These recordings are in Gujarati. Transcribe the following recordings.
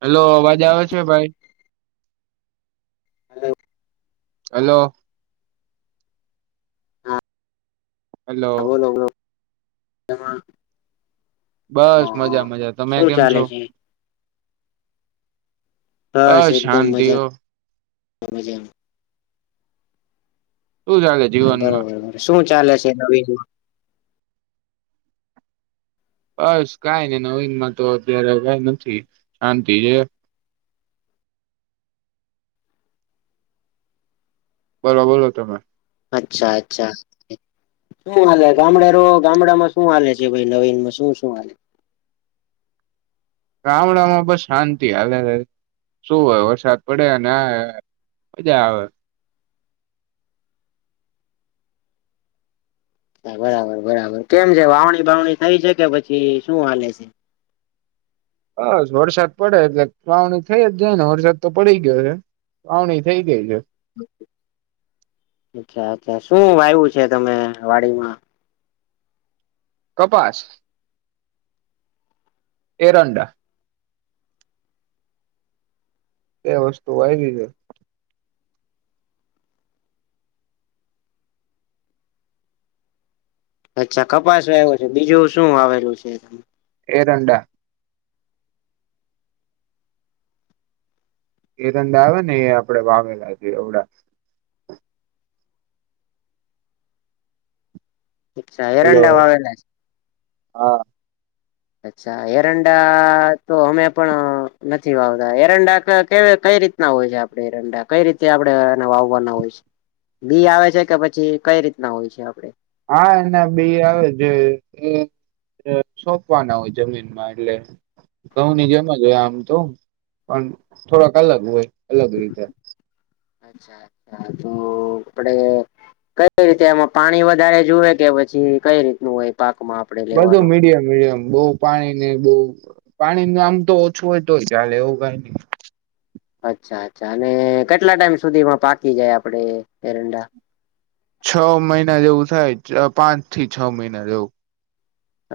હેલો અવાજ આવ છે ભાઈ. Hello hello. હલો હા બોલો બોલો તે પણ બસ મજા મજા હ તમે શું કેમ ચાલે છો? છે હ બસ એકદમ શાંતિ મજામાં ઓ. મજામાં શું ચાલે હા જીવનમાં બરોબર શું ચાલે છે નવીન. બસ કાઈ ની નવીનમાં તો અત્યારે તો કાઈ નથી શાંતિ છે. બોલો બોલો તમે. અચ્છા અચ્છા. શું હાલે ગામડા રો ગામડામાં શું હાલે છે ભાઈ નવીનમાં શું શું હાલે. ગામડામાં બસ શાંતિ હાલે શું હોય વરસાદ પડે અને મજા આવે. બરાબર બરાબર કેમ છે વાવણી બાવણી થઈ છે કે પછી શું હાલે છે. બસ વરસાદ પડે એટલે વાવણી થઈ જ જાય ને વરસાદ તો પડી ગયો હે. વાવણી થઈ ગઈ છે. અચ્છા અચ્છા શું વાયવું છે તમે વાડીમાં? કપાસ. એરંડા. એ વસ્તુ વાયવી છે. અચ્છા કપાસ વાયવો છે બીજું શું વાવેલું છે. એરંડા. એરંડા આવે ને એ આપડે વાવેલા છેએ એવડા. અચ્છા એરંડા વાવેલા છે. હા. અચ્છા એરંડા તો અમે પણ નથી વાવતા એરંડા કે કે કઈ રીત. ના હોય છે આપણે એરંડા કઈ રીતે આપડે એને વાવવાના હોય છે. બી આવે છે કે પછી કઈ રીતના હોય છે આપડે હા એના બી આવે છે કે. એ છોપવાના હોય જમીનમાં એટલે. ઘઉ ની જેમ જ હોય આમ તો પણ થોડાક અલગ હોય અલગ રીતે અચ્છા અચ્છા તો આપડે કઈ રીતે એમાં પાણી વધારે જુવે કે પછી કઈ રીતનું હોય પાકમાં આપડે લેવાનો બધું મીડિયમ મીડિયમ બઉ પાણી ને બઉ પાણી નું આમ તો ઓછું હોય તો ચાલે એવું કઈ નહી. અચ્છા અચ્છા અને કેટલા ટાઈમ સુધીમાં પાકી જાય આપડે એરંડા છ મહિના જેવું થાય પાંચ થી છ મહિના એવું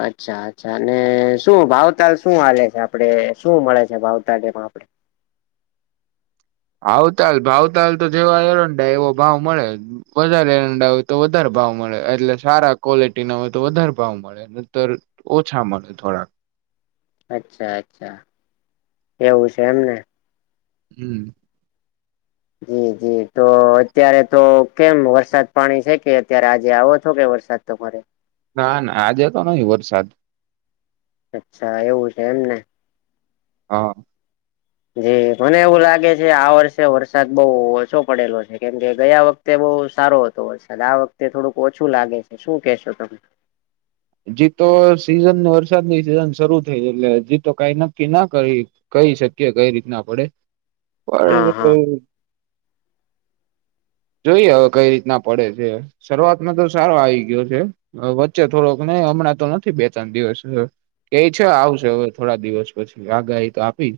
અચ્છા અચ્છા અને શું ભાવતાલ શું હાલે છે આપડે શું મળે છે ભાવતાલ એમાં આપડે ભાવતાલ ભાવતાલ તો જેવા એરડા એવો ભાવ મળે વધારે એરંડા હોય તો વધારે ભાવ મળે એટલે સારા ક્વોલિટી ના હોય તો વધારે ભાવ મળે તો લ ઓછા મળે થોડાક અચ્છા અચ્છા એવું છે એમને હમ જી જી તો અત્યારે તો કેમ વરસાદ પાણી છે કે અત્યારે આજે આવો છો કે વરસાદ તમારે ના ના આજે તો નહીં વરસાદ અચ્છા એવું છે એમ ને હ અ જી મને એવું લાગે છે આ વર્ષે વરસાદ બહુ ઓછો પડેલો છે કેમકે ગયા વક વક્તે બઉ સારો હતો વર્સાદ આ વક્તે થોડુંક ઓછું લાગે છે શું કેશો તમે હજીતો સીઝન વરસાદની સિઝન શરૂ થઈ એટલે હજી તો કાઈ નક્કી ના કરી કહી શકીએ કઈ રીતના પડે હા પણ બઉ હા [inaudible] જોઈએ હવે કઈ રીતના પડે છે શરૂઆતમાં તો સારો આયી ગયો છે વચ્ચે થોડોક ને હમણાં તો નથી બે ત્રણ દિવસ થયો કઈ છે આવશે હવે થોડા દિવસ પછી આગાહી તો આપી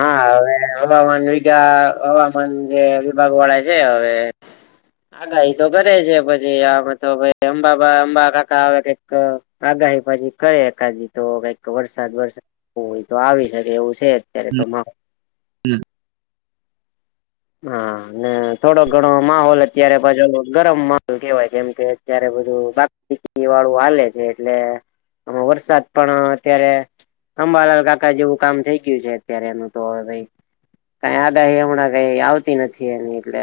હા હવે હવામાન વિગા હવામાન જે વિભાગ વાળા છે હવે આગાહિ તો કરે છે પછી આ તો હવે અંબા બા અંબા કાકા આવે આગાહી પછી કરે એકાદી તો કઈક વરસાદ વરસાદ બઉ હોય તો આવી શકે એવું છે અત્યારે જ. તો મા હમ હા અને થોડો ઘણો માહોલ અત્યારે ગરમ માહોલ કેવાય કેમ કે અત્યારે બધું વાળું હાલે છે એટલે આમાં વરસાદ પણ અત્યારે અંબાલાલ કાકા જેવું કામ થઈ ગયું છે અત્યારે એનું તોવે ક આદાહી હમણાં આવતી નથી એની એટલે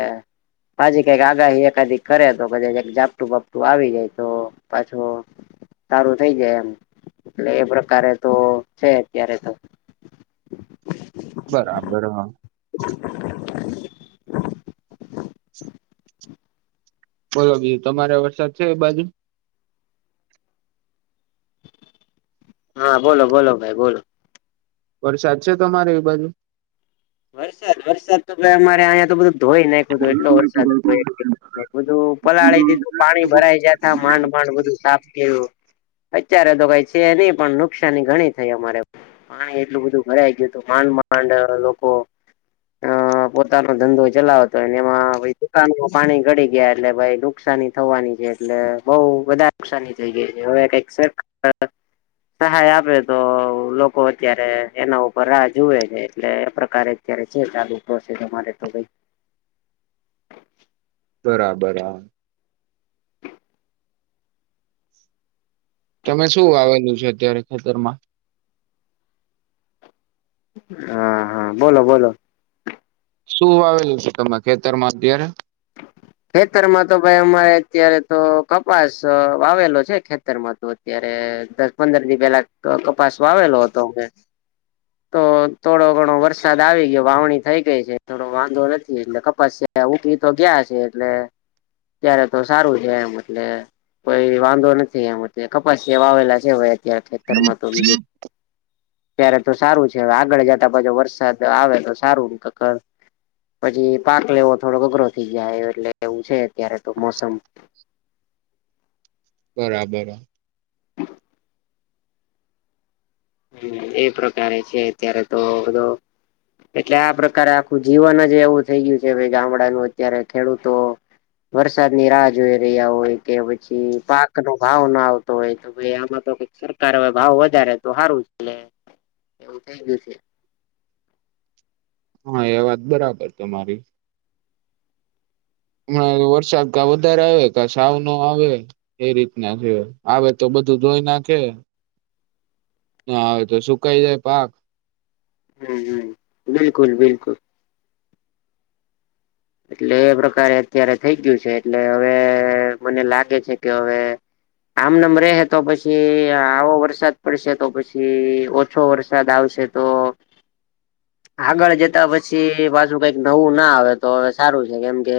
બાછી કઈક આગાહી એકાધ કરે તો કા ઝપટું બાપટું આવી જાય તો પાછો સારું થઈ જાય એમ એટલે એ પ્રકારે તો છે અત્યારે તો બરાબર હ બોલો બીજું તમારે વરસાદ થયો એ બાજુ હા બોલો બોલો ભાઈ બોલો વરસાદ છે તમારે એ બાજુ વરસાદ વરસાદ તો ભ અમારે અહીંયા તો બધું ધોઈ નાખુંું એટલો વરસાદ હતો બધું પલાળી દીધું પાણી ભરાઈ જતા માંડ માંડ બધું સાફ થયું અત્યારે તો કઈ છે નહી પણ નુકસાની ઘણી થઈ અમારે પાણી એટલું બધું ભરાઈ ગયું હતું માંડ માંડ લોકો અ પોતાનો ધંધો ચલાવતોને એમાં દુકાાનમાં પાણી ગડી ગયા એટલે ભ નુકસાની થવાની છે એટલે બઉ બધારે નુકસાની થઈ ગઈ છે હવે કઈક સર સહાય આપે તો લોકો અત્યારે એના ઉપર રાહ જોુવે છે એટલે એ પ્રકાર ારે અત્યારે છે ચાલુશેરે તો ભાઈ બરાબર તમે શું આવેલું છે અત્યારે ખાતરમાં હા હા બોલો બોલો શું વાવેલું છે તમાર ખેતરમાં અત્યારે. ખેતરમાં તો ભાઈ અમારે અત્યારે તો કપાસ વાવેલો છે ખેતર માં તો ત્યારે દસ પંદર દી પેલા ક કપાસ વાવેલો હતો મે. તો થોડો ઘણો વરસાદ આવી ગ્યો વાવણી થઈ ગઈ છે થોડો વાંધો નથી એટલે કપાસ્યા યા ઉપની તો ગ્યા છે એટલે ત્યારે તો સારું છે એમ એટલે તોઈ વાંધો નથી એમ તે કપાસિયા વાવેલા છે હવે અત્યારે ખેતરમાં તો બીજું ત્યારે તો સારું છે હવે આગળ જતા પછુ વરસાદ આવે તો સારું કક્કર પછી પાક લેવો થોડોક અઘરો થઈ જાય એટલે એવું છે અત્યારે તો મોસમ. બરાબર. હ એ પ્રકારે છે અત્યારે તો બધ એટલે આ પ્રકારે આખું જીવન જ એવું થઈ ગ્યું છે હવે ગામડાનું અત્યારે ખેડૂતો વરસાદ ની રાહ જોઈ રહ્યા હોય કે પછી પાક નો ભાવ ના આવતો હોય તો કે ભઈ આમાં તો કઈક સરકાર હવે ભાવ વધારે તો સારું છે એટલે એવું થઈ ગ્યું છે. હા એ વાત બરાબર તમારી. હમણા એ વરસાદ કા વધારે આવે કા સાવ નો આવે એ રીતના છે આવે તો બધું ઘોઈ નાખે ના આવે તો સુકાઈ જાય પાક. હમ હમ બિલકુલ બિલકુલ. એટલે એ પ્રકારે અત્યારે થઈ ગ્યું છે એટલે હવે મને લાગે છે કે હવે આમનમ રેહે તો પછી આવો વરસાદ પડશે તો પછી ઓત છો વરસાદ આવશે તો આગળ જતા પછી પાછુ કઈક નવું ના આવે તો હવે સારું છે કેમ કે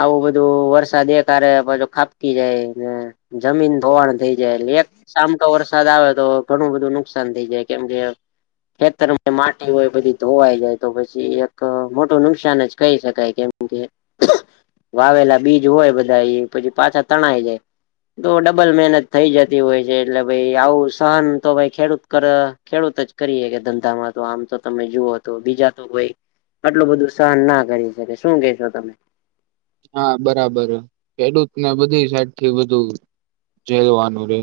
આવું બધું વરસાદ એક હારે પછું ખાબકી જાય ને જમીન ધોવાણ થઈ જાયલે એક સામ ટો વરસાદ આવે તો ઘણું બધું નુકસાન થઇ જાય કેમ કે ખેતર માટી હોય બધી ધોવાઈ જાય તો પછી એક મોટું નુકસાન જ કહી શકાય કેમ કે [inaudible] વાવેલા બીજ હોય બધા ઈ પછી પાછા તણાઈ જાય. તો ડબલ મહેનત થઈ જતી હોય છે એટલે ભઈ આવું સહન તો ભાઈ ખેડૂત કર ખેડૂત જ કરીએ હકે ધંધામાં. તો આમ તો તમે જુઓ તો બીજા તો કોઈ આટલું બધું સહન ના કરી શકે શું કેશો તમે. હા બરાબર હ ખેડૂત ને બધી સાઈડ થી બધું જેવાનું રે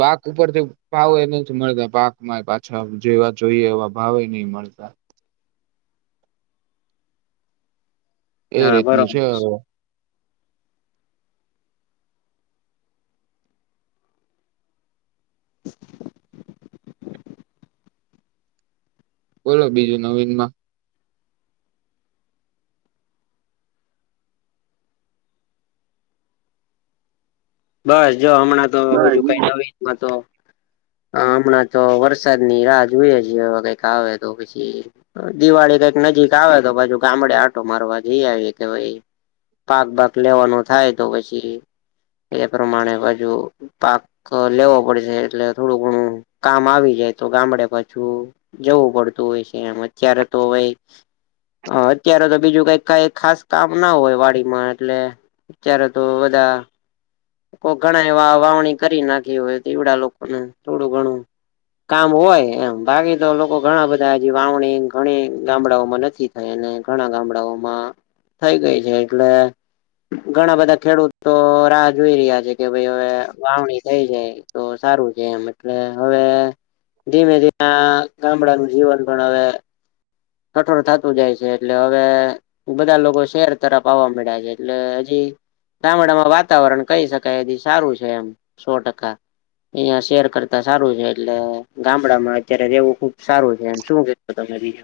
પાક ઉપરથી ભાવ એ નીથ મળતા પાકમાં પાછા જેવા જોઈએ એવા ભાવેય નીહ મળતા. એ હા રીતનું બરોબર છે હવે. બોલો બીજું નવીન માં. બસ જો હમણાં તો બીજું કઈ નવીન માં તો હ હમણાં તો વરસાદ ની રાહ જોઈએ છે હ કઈક આવે તો પછી દિવાળી કંઈક નજીક આવે તો પાછુ ગામડે આટો મારવા જઈ આવી કે ભઈ પાક બાક લેવાનો થાય તો પછી એ પ્રમાણે બાજુ પાક તો લેવો પડશે એટલે થોડું ઘણું કામ આવી જાય તો ગામડે પાછું જવું પડતું હોય છે એમ અત્યારે તો હવે હ અત્યારે તો બીજું કઈ કઈ ખાસ કામ ના હોય વાડીમાં એટલે અચાર તો બધા કો ઘણા એવા વાવણી કરી નાખી હોય દીવડા લોકોનું થોડું ઘણું કામ હોય એમ બાકી તો લોકો ઘણા બધા હજી વાવણીન ઘણી ગામડાઓમાં નથી હેય નઈન ઘણા ગામડાઓમાં થઈ ગઈ છે એટલે ઘણા બધા ખેડૂતો તો રાહ જોઈ રહ્યા છે કે ભાઈ હવે વાવણી થઈ જાય તો સારું છે એમ એટલે હવે- ધીમે ધીમે ગામડાનું જીવન ગણ આવે- કઠોર થતું જાય છે. એટલે હવે- બધા લોકો શહેર તરફ આવવા માંડ્યા છે. એટલે હજી ગામડામાં વાતાવરણ કઈ શકાય એ સારું છે. એમ સો ટકા- અહિયાં શેર કરતા સારું છે એટલે ગામડામાં અત્યારે રહેવું ખુબ સારું છે શું કે- પતા કરી-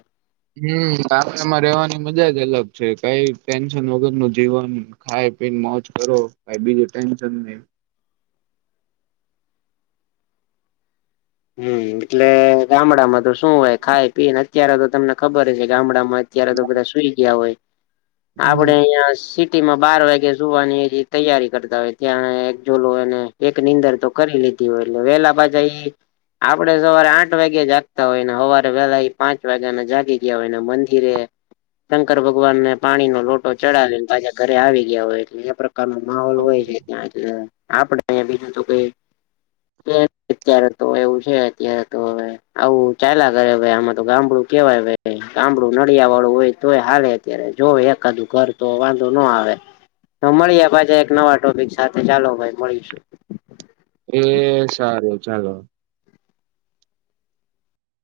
હમ ગામડામાં રવાની મજા જ અલગ છે કઈ ટેન્શન વગર નું જીવન- ખાય પીને મોજ કરો ભ બીજું ટેન્શન નહી- હમ એટલે ગામડામાં તો શું હોય ખાય પીને અત્યારે તો તમને ખબર છે ગામડામાં- અત્યારે તો બધા સુઈ ગયા હોય હમ આપડે- અહં સિટી માં બાર વાગે જોવાની તૈયારી કરતા હોય ત્યાં એક જોલો એ- એક નીંદર તો કરી લીધી હોય એટલે વેલા બાજા એ- આપડે સવારે આઠ વાગે જાગતા હોય ને સવારે વેલા પાંચ વાગ્યાને જાગી ગયા હોય ને મંદિરે- શંકર ભગવાનને પાણીનોો લોટો ચડાવીને પાછા ઘરે આવી ગયા હોય એટલે- ન માહોલ હોય છે. ત્યા આપડે બીજું તો કઈ ત્યારે- તો એવું છે. અત્યારે તો હવે- આવું ચાલા કરે આમાં તો ગામડું કેવાય ભ ગામડું નળિયા વાળું હોય તોય હાલે- અત્યારે જો એકાદું ઘર તો વાંધો ના આવે- તો મળીએ પાજે એક નવા ટોપિક સાથે ચાલો ભાઈ મળીશું- એ સારું ચાલો-